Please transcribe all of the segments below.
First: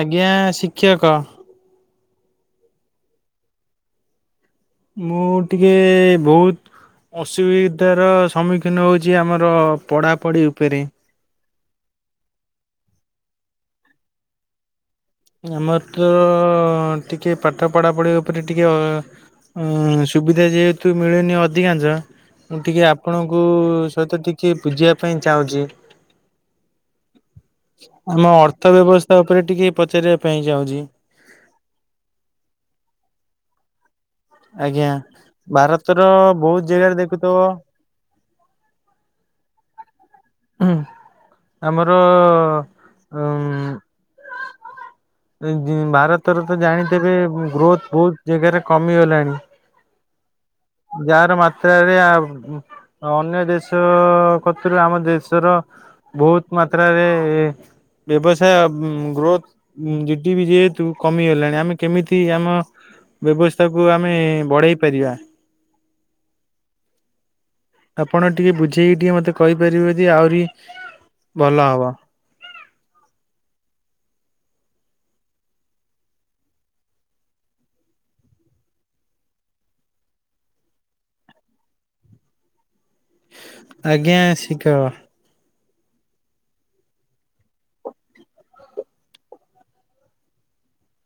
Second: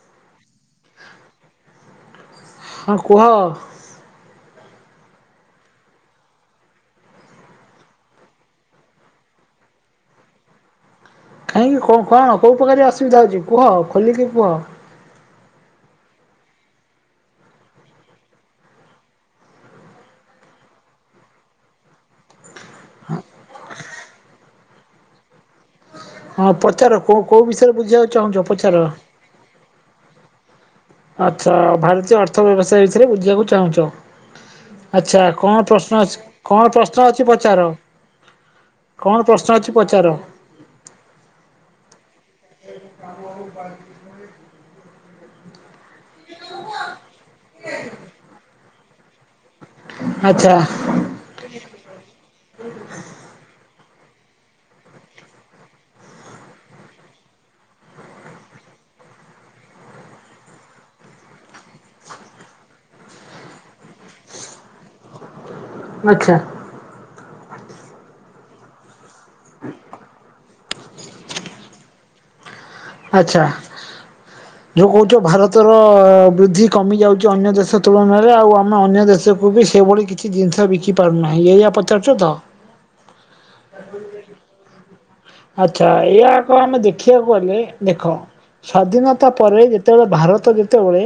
ଆଜ୍ଞା ଶିକ୍ଷକ। ହଁ କୁହ। ମୁଁ ଟିକେ ବହୁତ ଅସୁବିଧାର ସମ୍ମୁଖୀନ ହେଉଛି ଆମର ପଢ଼ାପଢ଼ି ଉପରେ। କାହିଁକି କ କଣ କୋଉ ପ୍ରକାରିଆ ଅସୁବିଧା ହଉଛି କୁହ ଖୋଲିକି କୁହ? ଆମର ତ ଟିକେ ପାଠ ପଢ଼ାପଢ଼ି ଉପରେ ଟିକିଏ ଅ ଉଁ ସୁବିଧା ଯେହେତୁ ମିଳେନି ଅଧିକାଂଶ। ମୁଁ ଟିକିଏ ଆପଣଙ୍କୁ ସହିତ ଟିକିଏ ବୁଝିବା ପାଇଁ ଚାହୁଁଛି। ହଁ ପଚାର କୋ କୋଉ ବିଷୟରେ ବୁଝିବାକୁ ଚାହୁଁଛ ପଚାର? ତା ଉପରେ ଟିକେ ପଚାରିବା ପାଇଁ ଚାହୁଛି। ଆଚ୍ଛା ଭାରତୀୟ ଅର୍ଥ ବ୍ୟବସାୟ ବିଷୟରେ ବୁଝିବାକୁ ଚାହୁଁଛ? ଆଜ୍ଞା। ଆଚ୍ଛା କଣ ଭାରତର ପ୍ରଶ୍ନ ଅଛି, ବହୁତ କଣ ଜାଗାରେ ପ୍ରଶ୍ନ ଅଛି ଦେଖୁଥିବ ପଚାର? କଣ ପ୍ରଶ୍ନ ଅଛି ପଚାର? ହୁଁ, ଆମର ଉଁ ଉଁ ଜି ଭାରତ ତର ତ ଜାଣିଥବେ ଗ୍ରୋଥ ବହୁତ ଜାଗାରେ କମିଗଲାଣି। ଆଚ୍ଛା। ଯହାର ମାତ୍ରାରେ ଆବ ଅନ୍ୟ ଦେଶ କତିରୁ ଆମ ଦେଶର ବହୁତ ମାତ୍ରାରେ ବ୍ୟବସାୟ ଉଁ ଗ୍ରୋଥ ଜିଟି ପି ଯେହେତୁ କମିଗଲାଣି ଆମେ କେମିତି ଆମ ବ୍ୟବସ୍ ସକୁ ଆମେ ବଢ଼େଇ ପାରିବା। ଆଚ୍ଛା। ଆପଣ ଟିକେ ବୁଝେଇକି ଟିକେ ମତେ କହିପାରିବେ ଯଦି ଆହୁରି ଭଲ ହବ। ଆଚ୍ଛା। ଯଉ କହୁଛ ଭାରତର ବୃଦ୍ଧି କମି ଯାଉଛି ଅନ୍ୟ ଦେଶ ତୁଳନାରେ ଆଉ ଆମେ ଅନ୍ୟ ଦେଶକୁ ବି ସେଭଳି କିଛି କିଛି ଜିନିଷ ବିକି ପାରୁନାହିଁ ଏଇଆ ପଚାରୁଛ ତ? ଆଜ୍ଞା ଶିଖ। ଆଚ୍ଛା ଏଇୟା କଣ ଆମେ ଦେଖିବାକୁ ଗଲେ। ଦେଖ ସ୍ଵାଧୀନତା ପରେ ଯେତେବେଳେ ଭାରତ ଯେତେବେଳେ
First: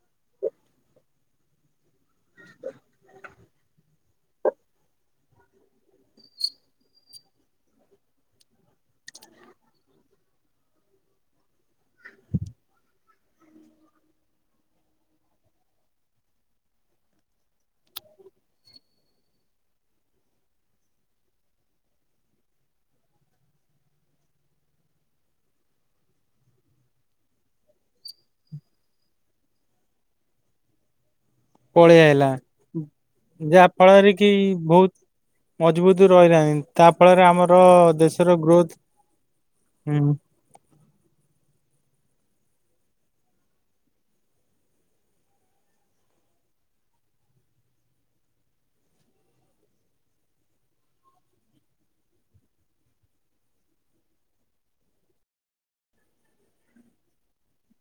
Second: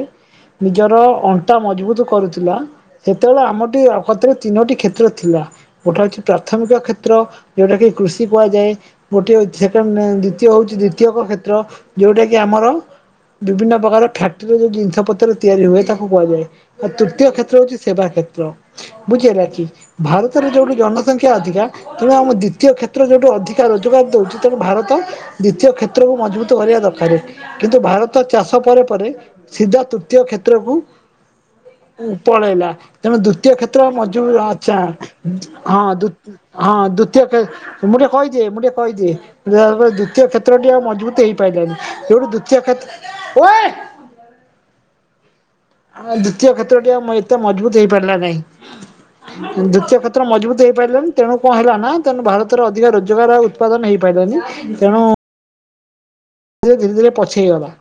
ନିଜର ଅଣ୍ଟା ମଜବୁତ କରୁଥିଲା। ସେତେବେଳେ ଆମର ଟେ [unintelligible] ତିନୋଟି କ୍ଷେତ୍ର ଥିଲା। ଗୋଟା ହଉଛି ପ୍ରାଥମିକ କ୍ଷେତ୍ର ଯୋଉଟା କି କୃଷି କୁହାଯାଏ। ଗୋଟିଏ ସେକଣ୍ଡ ଦ୍ଵିତୀୟ ହଉଛି ଦ୍ଵିତୀୟକ କ୍ଷେତ୍ର ଯୋଉଟା କି ଆମର ବିଭିନ୍ନ ପ୍ରକାର ଫ୍ୟାକ୍ଟ୍ରିରେ ଯଉ ଜିନିଷପତ୍ର ତିଆରି ହୁଏ ତାକୁ କୁହାଯାଏ। ଆଉ ତୃତୀୟ କ୍ଷେତ୍ର ହଉଛି ସେବା କ୍ଷେତ୍ର। ବୁଝିହେଲାକି, ଭାରତରେ ଯୋଉଠି ଜନସଂଖ୍ୟା ଅଧିକା। ତେଣୁ ଆମ ଦ୍ୱିତୀୟ କ୍ଷେତ୍ର ଯୋଉଠୁ ଅଧିକା ରୋଜଗାର ଦେଉଛି ତେଣୁ ଭାରତ ଦ୍ୱିତୀୟ କ୍ଷେତ୍ରକୁ ମଜବୁତ କରିବା ଦରକାର। କିନ୍ତୁ ଭାରତ ଚାଷ ପରେ ପରେ ସିଧା ତୃତୀୟ କ୍ଷେତ୍ରକୁ ପଳେଇ ଆଇଲା। ପଳେଇଲା। ତେଣୁ ଦ୍ଵିତୀୟ ଯାହା କ୍ଷେତ୍ର ଫଳରେ କି ମଜୁବୁ ଆଛା ବହୁତ ହଁ ମଜବୁତ ରହିଲାନି ହଁ ତା ଫଳରେ ଦ୍ଵିତୀୟ ଖେ ଆମର ମୁଁ ଟିକେ ଦେଶର କହିଦିଏ ମୁଁ ଗ୍ରୋଥ ଟିକେ କହିଦିଏ ଦ୍ଵିତୀୟ ହୁଁ କ୍ଷେତ୍ କ୍ଷେତ୍ରଟି ଆଉ ମଜବୁତ ହେଇପାରିଲାନି ଯେଉଠୁ ଦ୍ୱିତୀୟ କ୍ଷେତ୍ର ଓୟେ। ଆଁ ଦ୍ଵିତୀୟ କ୍ଷେତ୍ର ଟି ଏତେ ମଜବୁତ ହେଇ ପାରିଲା ନାହିଁ। ଦ୍ଵିତୀୟ କ୍ଷେତ୍ର ମଜବୁତ ହେଇ ପାରିଲାନି ତେଣୁ କଣ ହେଲା ନା ତେଣୁ ଭାରତରେ ଅଧିକ ରୋଜଗାର ଉତ୍ପାଦନ ହେଇପାରିଲାନି। ତେଣୁ ଧୀରେ ଧୀରେ ପଛେଇଗଲା।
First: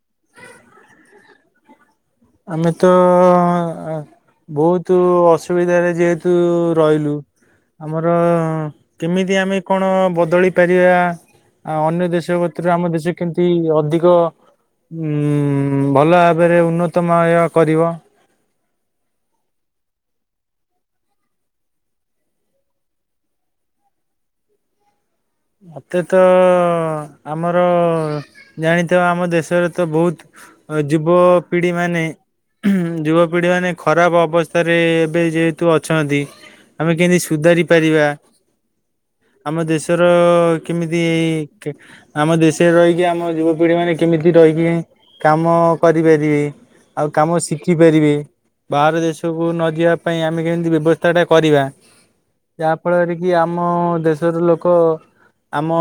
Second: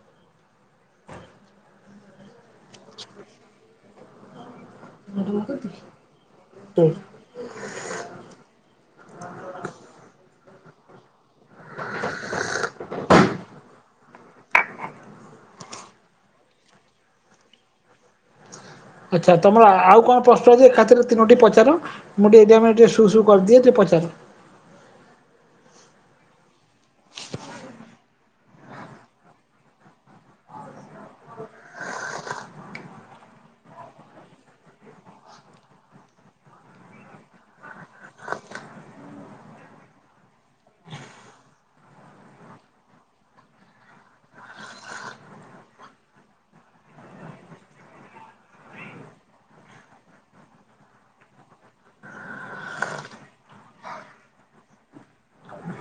ଆମେତ ଅ ଆଁ ବହୁତ ଅସୁବିଧାରେ ଯେହେତୁ ରହିଲୁ। ଆମର କେମିତି ଆମେ କଣ ବଦଳେଇ ପାରିବା? ଆ ଅନ୍ୟ ଦେଶ ଭିତରେ ଆମ ଦେଶ କେମତି ଅଧିକ। ଉଁ ଭଲ ଭାବରେ ଉନ୍ନତମୟ କରିବ। ଆଚ୍ଛା ତମର ଆଉ କଣ ପ୍ରଶ୍ନ ଅଛି ଏକାଥରେ ତିନୋଟି ପଚାର? ମୁଁ ଟିକେ ଏଇ ଟାଇମ୍ ରେ ଟିକେ ସୁ ସୁ କରିଦିଏ ଟିଏ ପଚାରେ। ମତେ ତ ଆମର ଜାଣିଥିବ ଆମ ଦେଶରେ ତ ବୋହୁତ୍ ଯୁବ ପିଢି ମାନେ ଯୁବପିଢି ମାନେ ଖରାପ ଅବସ୍ଥାରେ ଏବେ ଯେହେତୁ ଅଛନ୍ତି। ଆମେ କେମିତି ସୁଧାରି ପାରିବା। ଆମ ଦେଶ ତ କେମିତି ଆମ ଦେଶରେ ରହିକି ଆମ ଯୁବପିଢି ମାନେ କେମିତି ରହିକି କାମ କରିପାରିବେ ଆଉ କାମ ଶିଖିପାରିବେ। ବାହାର ଦେଶକୁ ନ ଯିବା ପାଇଁ ଆମେ କେମିତି ବ୍ୟବସ୍ଥାଟା କରିବା। ଯାହା ଫଳରେ କି ଆମ ଦେଶର ଲୋକ ଆମ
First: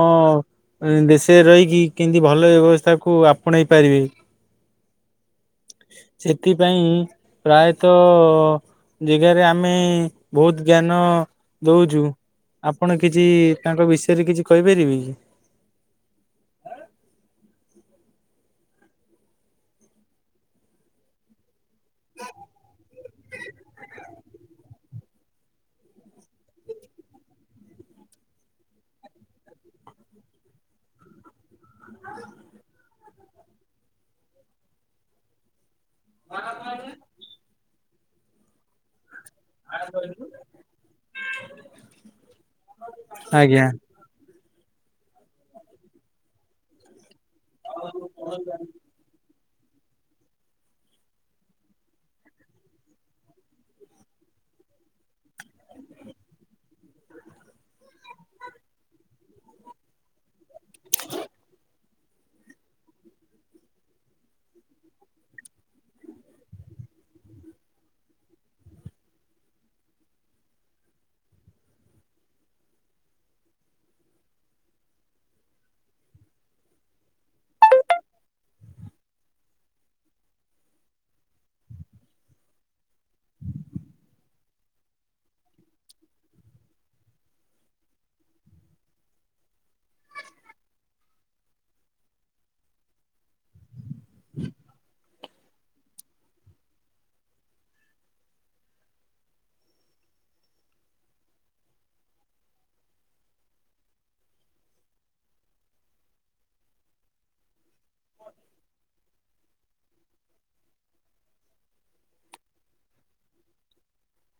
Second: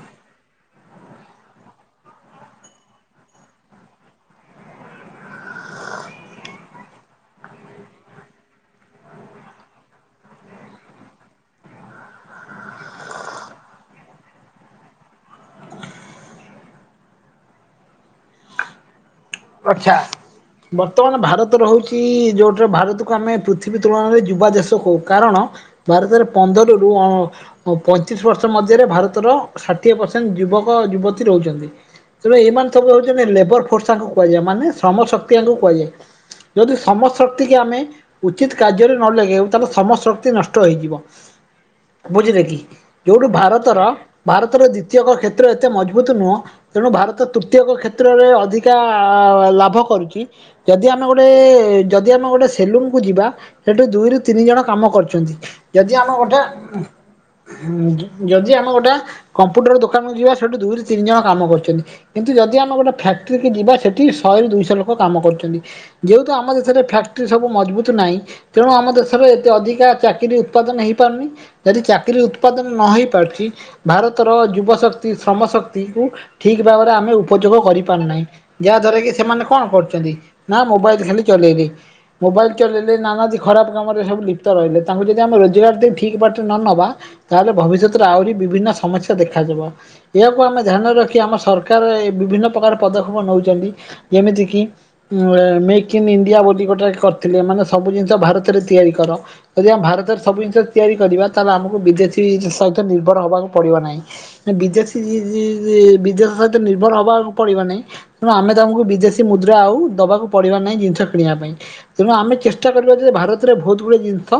ଦେସେରେ ରହିକି କେମିତି ଭଲ ବ୍ୟବସ୍ଥାକୁ ଆପଣେଇ ପାରିବେ। [inaudible] ସେଥିପାଇଁ ପ୍ରାୟତଃ ଯେଗାରେ ଆମେ ବୋହୁତ୍ ଜ୍ଞାନ ଦଉଛୁ। ଆପଣ କିଛି ତାଙ୍କ ବିଷୟରେ କିଛି କହିପାରିବେ କି? ଅର୍ଥାତ୍ ବର୍ତ୍ତମାନ ଭାରତ‌ ତ ରହୁଛି ଯୋଉଟିର ଭାରତକୁ ଆମେ ପୃଥିବୀ ତୁଳନାରେ ଯୁବା ଦେଶ କହୁ। କାରଣ ଭାରତରେ ପନ୍ଦରରୁୁ ଅ ପଇଁତିରିଶି ବର୍ଷ ମଧ୍ୟରେ ଭାରତର ଷାଠିଏ ପରସେଣ୍ଟ୍ ଯୁବକ ଯୁବତୀ ରହୁଛନ୍ତି। ତେଣୁ ଏମାନେ ସବୁ ହେଉଛନ୍ତି ଲେବର୍ ଫୋର୍ସାଙ୍କ କୁହାଯାଏ। ମାନେ ଶ୍ରମ ଶକ୍ତି ଆଙ୍କୁ କୁହାଯାଏ। ଯଦି ଶ୍ରମ ଶକ୍ତି କି ଆମେ ଉଚିତ୍ କାର୍ଯ୍ୟରେ ନ ଲଗେଉ ତାଙ୍କ ସମ ଶକ୍ତି ନଷ୍ଟ ହେଇଯିବ। ବୁଝିଲେ କି, ଯୋଉଠୁ ଆଜ୍ଞା। ଭାରତର ଭାରତର ଦ୍ୱିତୀୟକ କ୍ଷେତ୍ର ଏତେ ମଜବୁତ୍ ନୁହଁ, ତେଣୁ ଭାରତ ତୃତୀୟକ କ୍ଷେତ୍ରରେ ଅଧିକା ଆ ଲାଭ କରୁଛି। ଯଦି ଆମେ ଗୋଟେ ଯଦି ଆମେ ଗୋଟେ ସେଲୁନ୍ କୁୁ ଯିବା ସେଠୁ ଦୁଇରୁ ତିନି ଜଣ କାମ କରୁଛନ୍ତି। ଯଦି ଆମେ ଗୋଟା ଉଁ ଯଦି ଆମେ ଗୋଟା କମ୍ପ୍ୟୁଟର୍ ଦୋକାନ କୁ ଯିବା ସେଠୁ ଦୁଇରୁ ତିନି ଜଣ କାମ କରୁଛନ୍ତି। କିନ୍ତୁ ଯଦି ଆମ ଗୋଟେ ଫ୍ୟାକ୍ଟ୍ରି କି ଯିବା ସେଠି ଶହେରୁ ଦୁଇଶହ ଲୋକ କାମ କରୁଛନ୍ତି। ଯେହେତୁ ଆମ ଦେଶରେ ଫ୍ୟାକ୍ଟ୍ରି ସବୁ ମଜବୁତ୍ ନାହିଁ ତେଣୁ ଆମ ଦେଶରେ ଏତେ ଅଧିକା ଚାକିରି ଉତ୍ପାଦନ ହେଇପାରୁନି ଯଦି ଚାକିରି ଉତ୍ପାଦନ ନ ହେଇପାରୁଛି ଭାରତର ଯୁବଶକ୍ତି, ଶ୍ରମଶକ୍ତି କୁ, ଠିକ୍ ଭାବରେ ଆମେ ଉପଯୋଗ କରିପାରୁନାହିଁ। ଯାହା ଦ୍ଵାରା କି ସେମାନେ କଣ କରୁଛନ୍ତି, ନା ମୋବାଇଲ୍ ଖାଲି ଚଲେଇବେ। ମୋବାଇଲ୍ ଚଲେଇଲେ ନାନାଦି ଖରାପ କାମରେ ସବୁ ଲିପ୍ତ ରହିଲେ, ତାଙ୍କୁ ଯଦି ଆମେ ରୋଜଗାର ଦେଇ ଠିକ୍ ବାଟରେ ନ ନବା ତାହେଲେ ଭବିଷ୍ୟତରେ ଆହୁରି ବିଭିନ୍ନ ସମସ୍ୟା ଦେଖା ଯିବ। ଏହାକୁ ଆମେ ଧ୍ୟାନ ରଖି ଆମ ସରକାରେ ବିଭିନ୍ନ ପ୍ରକାର ପଦକ୍ଷେପ ନଉ ଛନ୍ତି ଯେମିତି କିି ଉଁ ମେକ୍ ଇନ୍ ଇଣ୍ଡିଆ ବୋଲି ଗୋଟାଏ କରିଥିଲେ। ମାନେ ସବୁ ଜିନିଷ ଭାରତରେ ତିଆରି କର। ଯଦି ଆମେ ଭାରତରେ ସବୁ ଜିନିଷ ତିଆରି କରିବା ତାହେଲେ ଆମକୁ ବିଦେଶୀ ସହିତ ନିର୍ଭର ହବାକୁ ପଡିବ ନାଇ। ନା ବିଦେଶୀ ଜି ଜି ବିଦେଶ ସହିତ ନିର୍ଭର ହେବାକୁ ପଡ଼ିବ ନାଇ। ତେଣୁ ଆମେ ତାଙ୍କୁ ବିଦେଶୀ ମୁଦ୍ରା ଆଉ ଦବାକୁ ପଡ଼ିବ ନାଇ ଜିନିଷ କିଣିବା ପାଇଁ। ତେଣୁ ଆମେ ଚେଷ୍ଟା କରିବା ଯେ ଭାରତରେ ବୋହୁତ୍ ଗୁଡେ ଜିନିଷ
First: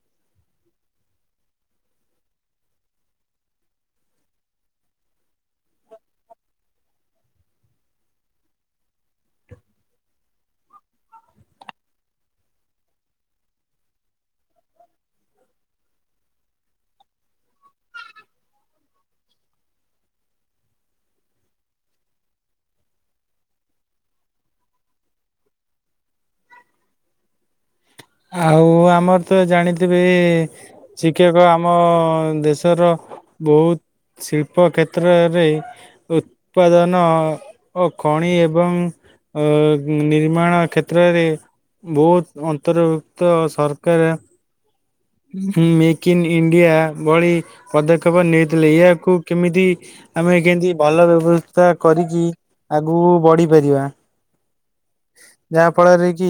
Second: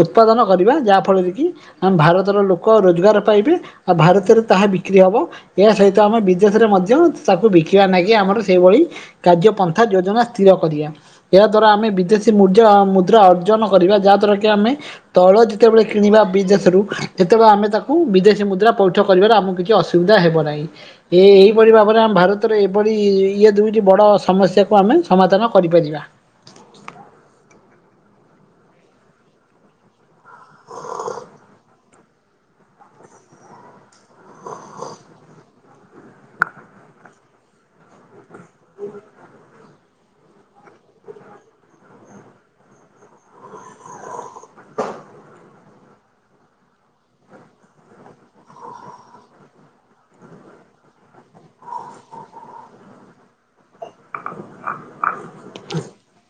ଉତ୍ପାଦନ କରିବା ଯାହା ଫଳରେ କି ଆମ ଭାରତର ଲୋକ ରୋଜଗାର ପାଇବେ ଆଉ ଭାରତରେ ତାହା ବିକ୍ରି ହବ। ଏହା ସହିତ ଆମେ ବିଦେଶରେ ମଧ୍ୟ ତାକୁ ବିକିବା ନାଗୀ କି ଆମର ସେଇଭଳି କାର୍ଯ୍ୟ ପନ୍ଥା ଯୋଜନା ସ୍ଥିର କରିବା ଏହା ଦ୍ଵାରା ଆମେ ବିଦେଶୀ ମୁ ଜ ମୁଦ୍ରା ଅର୍ଜନ କରିବା ଯାହାଦ୍ୱାରା କି ଆମେ ତୈଳ ଯେତେବେଳେ କିଣିବା ବିଦେଶରୁ ସେତେବେଳେ ଆମେ ତାକୁ ବିଦେଶୀ ମୁଦ୍ରା ପଇଠ କରିବରେ ଆମକୁ କିଛି ଅସୁ ନିନ୍ଦା ହେବ ନାଇ। ଏ ଏହିପରି ଭାବରେ ଆମ ଭାରତରେ ଏଭଳି ଇଏ ଦୁଇଟି ବଡ଼ ସମସ୍ୟାକୁ ଆମେ ସମାଧାନ କରିପାରିବା। ଆଉ ଆମର ତ ଜାଣିଥିବେ ଏ ଏ ଶିକ୍ଷକ ଆମ ଦେଶର ବହୁତ ଶିଳ୍ପ କ୍ଷେତ୍ରରେ ଉତ୍ପାଦନ ଓ ଖଣି ଏବଂ ଅ ନିର୍ମାଣ କ୍ଷେତ୍ରରେ ବହୁତ ଅନ୍ ଅନ୍ତର୍ଭୁକ୍ତ ସରକାରେ। [inaudible] ହୁଁ ମେକ୍ ଇନ୍ ଇଣ୍ଡିଆ ଭଳି ପଦକ୍ଷେପ ନେଇଥିଲେ ଏହାକୁ କେମିତି ଆମେ କେମିତି ଭଲ ବ୍ୟବସ୍ଥା କରିକି ଆଗକୁ ବଢିପାରିବା। ଯାହାଫଳରେ କି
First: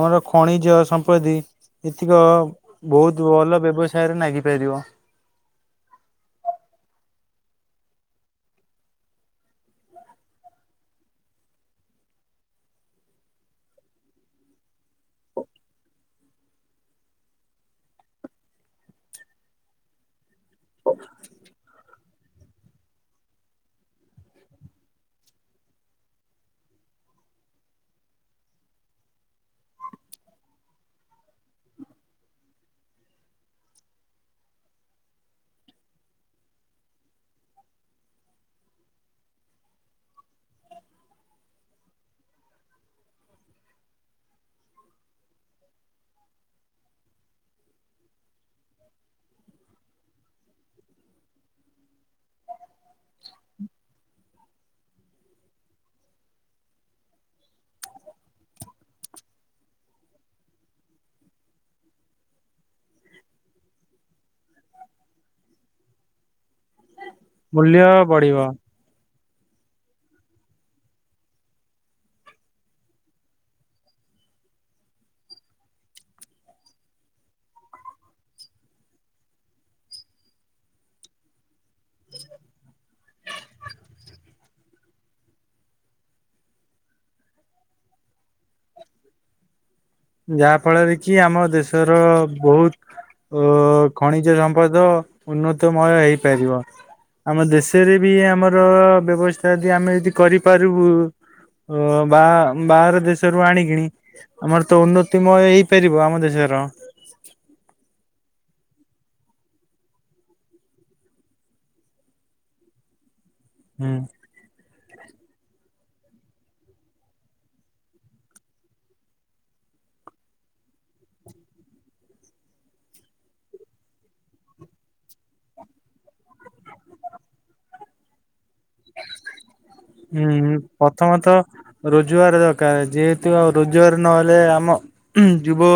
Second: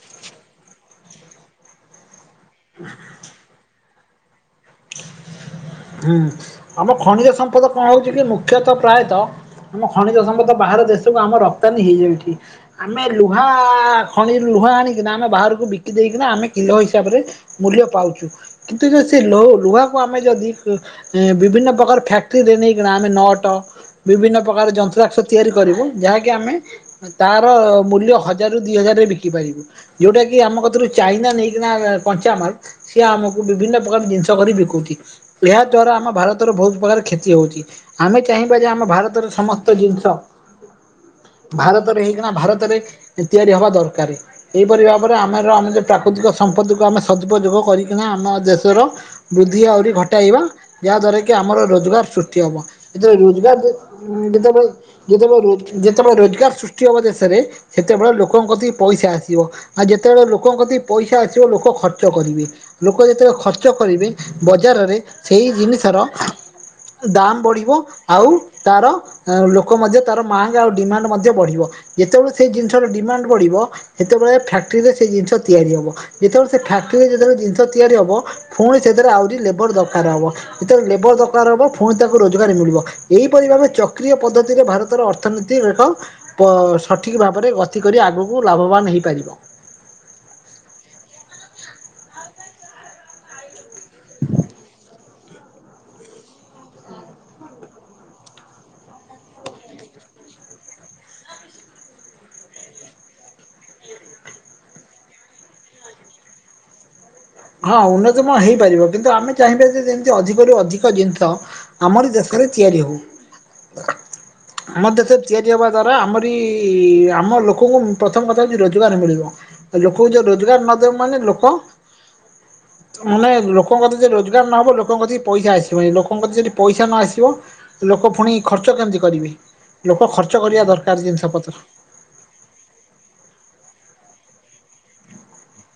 ଆମର ଖଣିଜ ସମ୍ପଦି ଏତିକ ବହୁତୁ ଭଲ ବ୍ୟବସାୟରେ ନାଗି ପାରିବ। ହୁଁ ଆମ ଖଣିଜ ସମ୍ପଦ କଣ ହଉଛି କି ମୁଖ୍ୟତ ପ୍ରାୟତ ଆମ ଖଣିଜ ସମ୍ପଦ ବାହାର ଦେଶକୁ ଆମ ରପ୍ତାନୀ ହେଇଯାଉଚି। ଆମେ ଲୁହା ଖଣି ଲୁହା ଆଣିକିନା ଆମେ ବାହାରକୁ ବିକି ଦେଇକିନା ଆମେ କିଲୋ ହିସାବରେ ମୂଲ୍ୟ ପାଉଛୁ କିନ୍ତୁ ଯଦି ସେ ଲୋ ଲୁହାକୁ ଆମେ ଯଦି ଉ ବିଭିନ୍ନ ପ୍ରକାର ଫ୍ୟାକ୍ଟରୀରେ ନେଇ ଆମେ ନଅଟ ବିଭିନ୍ନ ପ୍ରକାର ଯନ୍ତ୍ରାକ୍ଷ ତିଆରି କରିବୁ ଯାହାକି ଆମେ ତାର ମୂଲ୍ୟ ହଜାରରୁ ଦି ହଜାରରେ ବିକି ପାରିବୁ। ଯୋଉଟା କି ଆମ କତିରୁ ଚାଇନା ନେଇକିନା କଞ୍ଚାମାଲ ସିଏ ଆମକୁ ବିଭିନ୍ନ ପ୍ରକାର ଜିନିଷ କରି ବିକୁଚି। ଏହା ଦ୍ଵାରା ଆମ ଭାରତର ବହୁତ ପ୍ରକାର କ୍ଷତି ହଉଚି। ଆମେ ଚାହିଁବା ଯେ ଆମ ଭାରତରେ ସମସ୍ତ ଜିନିଷ ଭାରତରେ ହେଇକିନା ଭାରତରେ ତିଆରି ହବା ଦରକାରେ। ଏହିପରି ଭାବରେ ଆମର ଆମେ ଯଉ ପ୍ରାକୃତିକ ସମ୍ପତିକୁ ଆମେ ସଦୁପଯୋଗ କରିକିନା ଆମ ଦେଶର ବୃଦ୍ଧି ଆହୁରି ଘଟ ଟାଇବା ଯାହା ଦ୍ଵାରା କି ଆମର ରୋଜଗାର ସୃଷ୍ଟି ହବ ଯେତଳେ ରୋଜଗାର ଯେତେବେଳେ ଯେତେବେଳେ ରୋଜ ଯେତେବେଳେ ରୋଜଗାର ସୃଷ୍ଟି ହବ ଦେଶରେ ସେତେବେଳେ ଲୋକଙ୍କ କତିକୁ ପଇସା ଆସିବ। ଆଉ ଯେତେବେଳେ ଲୋକଙ୍କ କତିକୁ ପଇସା ଆସିବ ଲୋକ ଖର୍ଚ୍ଚ କରିବେ। ଲୋକ ଯେତେବେଳେ ଖର୍ଚ୍ଚ କରିବେ ବଜାରରେ ସେଇ ଜିନିଷର ଦାମ ବଢିବ ମୂଲ୍ୟ ଆଉ ବଢିବ ତାର ଉଁ ଲୋକ ମଧ୍ୟ ତାର ମାଙ୍ଗ୍ ଆଉ ଡିମାଣ୍ଡ ମଧ୍ୟ ବଢ଼ିବ ଯେତେବେଳେ ସେଇ ଜିନିଷର ଡିମାଣ୍ଡ ବଢ଼ିବ। ସେତେବେଳେ ଫ୍ୟାକ୍ଟ୍ରିରେ ସେଇ ଜିନିଷ ତିଆରି ହବ ଯେତେବେଳେ ସେ ଫ୍ୟାକ୍ଟିରେ ଯେତେବେଳେ ଜିନିଷ ତିଆରି ହବ। ଫୁଣି ସେଥିରେ ଆଉରି ଲେବର ଦରକାର ହବ ଯେତେବେଳେ ଲେବର ଦରକାର ହବ ଫୁଣି ତାକୁ ରୋଜଗାର ମିଳିବ ଏହିପରି ଭାବେ ଚକ୍ରୀୟ ପଦ୍ଧତିରେ ଭାରତର ଅର୍ ଅର୍ଥନୀତି ରେଖ ପ ସଠିକ ଭାବରେ ଗତି କରି ଆଗକୁ ଲାଭବାନ ହେଇପାରିବ। ଯାହା ଫଳରେ କି ଆମ ଦେଶର ବହୁତ ଅ ଖଣିଜ ସମ୍ପଦ ଉନ୍ନତମୟ ହେଇପାରିବ। ଆମ ଦେଶରେ ବି ଆମର ବ୍ୟବସ୍ଥା ଯଦି ଆମେ ଯଦି କରିପାରିବୁ। ଅ ବା ବାହାର ଦେଶରୁ ଆଣିକିଣି ଆମର ତ ଉନ୍ନତିମୟ ହେଇପାରିବ ଆମ ଦେଶର। ହଁ ଉନ୍ନତମୟ ହେଇପାରିବ କିନ୍ତୁ ଆମେ ଚାହିଁବା ଯେ ଯେମିତି ଅଧିକରୁ ଅଧିକ ଜିନିଷ ଆମରି ଦେଶରେ ତିଆରି ହଉ। ହୁଁ। ଆମ ଦେଶରେ ତିଆରି ହବା ଦ୍ଵାରା ଆମରି ଆମ ଲୋକଙ୍କୁ ପ୍ରଥମ କଥା ହଉଛି ରୋଜଗାର ମିଳିବ। ଆଉ ଲୋକଙ୍କୁ ଯୋଉ ରୋଜଗାର ନ ଦେବୁ ମାନେ ଲୋକ ନହେଲେ ଲୋକଙ୍କ କତି ଯଦି ରୋଜଗାର ନହବ ଲୋକଙ୍କ କତି ପଇସା ଆସିବନାହିଁ ଲୋକଙ୍କ କତି ଯଦି ପଇସା ନ ଆସିବ ଲୋକ ପୁଣି ଖର୍ଚ୍ଚ କେମିତି କରିବେ ଲୋକ ଖର୍ଚ୍ଚ ହୁଁ କରିବା ଦରକାର ଜିନିଷ ପ୍ରଥମତଃ ପତ୍ର। ରୋଜଗାର ଦରକାର ଯେହେତୁ ଆଉ ରୋଜଗାର ନହେଲେ ଆମ ଉଁ ଯୁବ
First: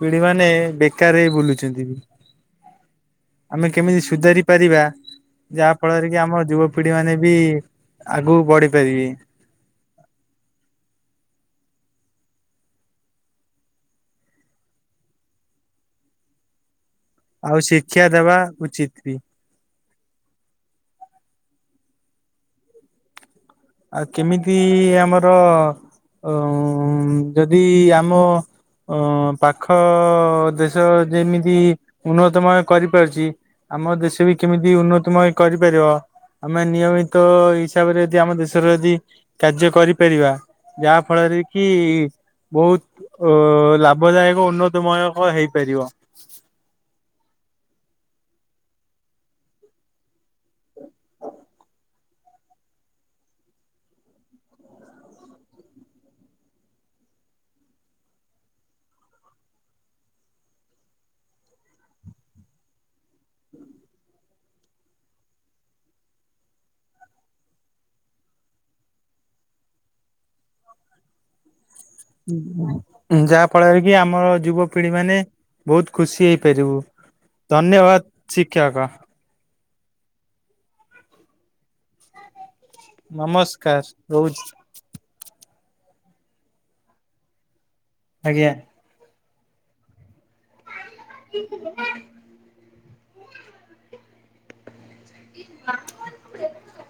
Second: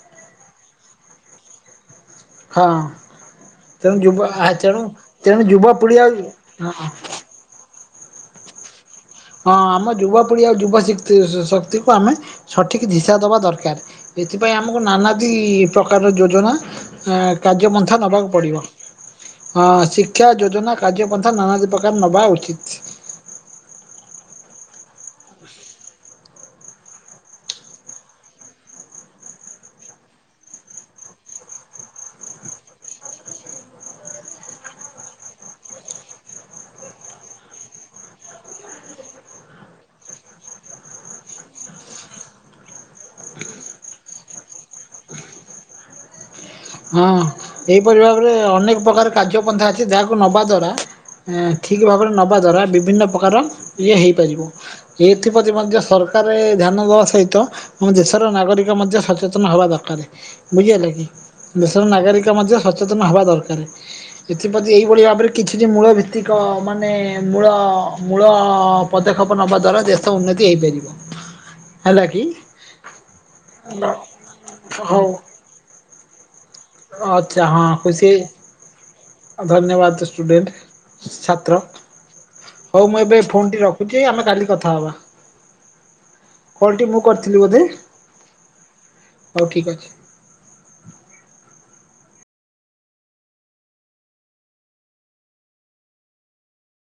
ପିଢି ମାନେ ବେକାରରେ ବୁଲୁଛନ୍ତି। ହଁ। ଆମେ ତେଣୁ କେମିତି ଯୁବ ସୁଧାରି ପାରିବା ଆଚରଣ ତେଣୁ ଯାହା ଯୁବପିଢି ଫଳରେ କି ଆଉ ଆମ ହଁ ଯୁବପିଢି ମାନେ ବି ଆଗକୁ ବଢିପାରିବେ। ହଁ ଆମ ଯୁବପିଢ଼ି ଆଉ ଯୁବ ଶି ଶ-ଶକ୍ତିକୁ ଆମେ ସଠିକ୍ ଧିଶା ଦବା ଦରକାର। ଏଥିପାଇଁ ଆମକୁ ନାନାଦି ପ୍ରକାରର ଯୋଜନା ଆ ଆଉ କାର୍ଯ୍ୟପନ୍ଥା ଶିକ୍ଷା ନବାକୁ ଦେବା ପଡ଼ିବ। ଉଚିତ ବି। ହଁ ଶିକ୍ଷା ଯୋଜନା କାର୍ଯ୍ୟପନ୍ଥା ନାନାଦି ପ୍ରକାର ନବା ଉଚିତ୍। ଆଉ କେମିତି ଆମର ଅ ଯଦି ଆମ ଅ ପାଖ ଦେଶ ଯେମିତି ଉନ୍ନତମୟ କରିପାରୁଚି ଆମ ଦେଶ ବି କେମିତି ଉନ୍ନତମୟ କରିପାରିବ ଆମେ ନିୟମିତ ହିସାବରେ ଯଦି ଆମ ଦେଶ ଶର ଯଦି କାର୍ଯ୍ୟ କରିପାରିବା ଯାହାଫଳରେ କି ବୋହୁତ ଅ ଲାଭଦାୟକ ଉନ୍ନତମୟକ ହେଇପାରିବ। ହଁ ଏଇପରି ଭାବରେ ଅନେକ ପ୍ରକାର କାର୍ଯ୍ୟ ପନ୍ଥା ଅଛି ଯାହାକୁ ନବା ଦ୍ଵାରା ଏଁ ଠିକ୍ ଭାବରେ ନବାଦ୍ୱାରା ବିଭିନ୍ନ ପ୍ରକାର ଇଏ ହେଇପାରିବ। ଏଇଥିପ୍ରତି ମଧ୍ୟ ସରକାରେ ଧ୍ୟାନ ଦବା ସହିତ ଆମ ଦେଶର ନାଗରିକ ମଧ୍ୟ ସଚେତନ ହବା ଦରକାରେ ବୁଝିହେଲା କି? ଦେଶର ନାଗରିକ ମଧ୍ୟ ସଚେତନ ହବା ଦରକାରେ। ଏଥିପ୍ରତି ଏଇଭଳି ଭାବରେ କିଛି ଯେ ମୂଳ ଭିତ୍ତିକ ମାନେ ମୂଳ ମୂଳ ପଦକ୍ଷେପ ନବା ଦ୍ଵାରା ଦେଶ ଉନ୍ନତି ହେଇପାରିବ। ହେଲା କି? ହୁଁ ଯାହା ଫଳରେ କି ଆମର ଯୁବପିଢି ହଉ ମାନେ ବୋହୁତ ଖୁସି ହେଇପାରିବୁ ଆଚ୍ଛା ଧନ୍ୟବାଦ ଶିକ୍ଷକ। ଅ ଧନ୍ୟବାଦ ଷ୍ଟୁଡେଣ୍ଟ ଛାତ୍ର। ହୋଉ ମୁଁ ଏବେ ଫୋନଟି ନମସ୍କାର ରଖୁଚି ଏଇ ଆମେ ରହୁଛି। କାଲି କଥାହବା। କଲଟି ମୁଁ କରିଥିଲି ବୋଧେ? ଆଜ୍ଞା। ହୋଉ ଠିକ୍ ଅଛି। [inaudible] [inaudible]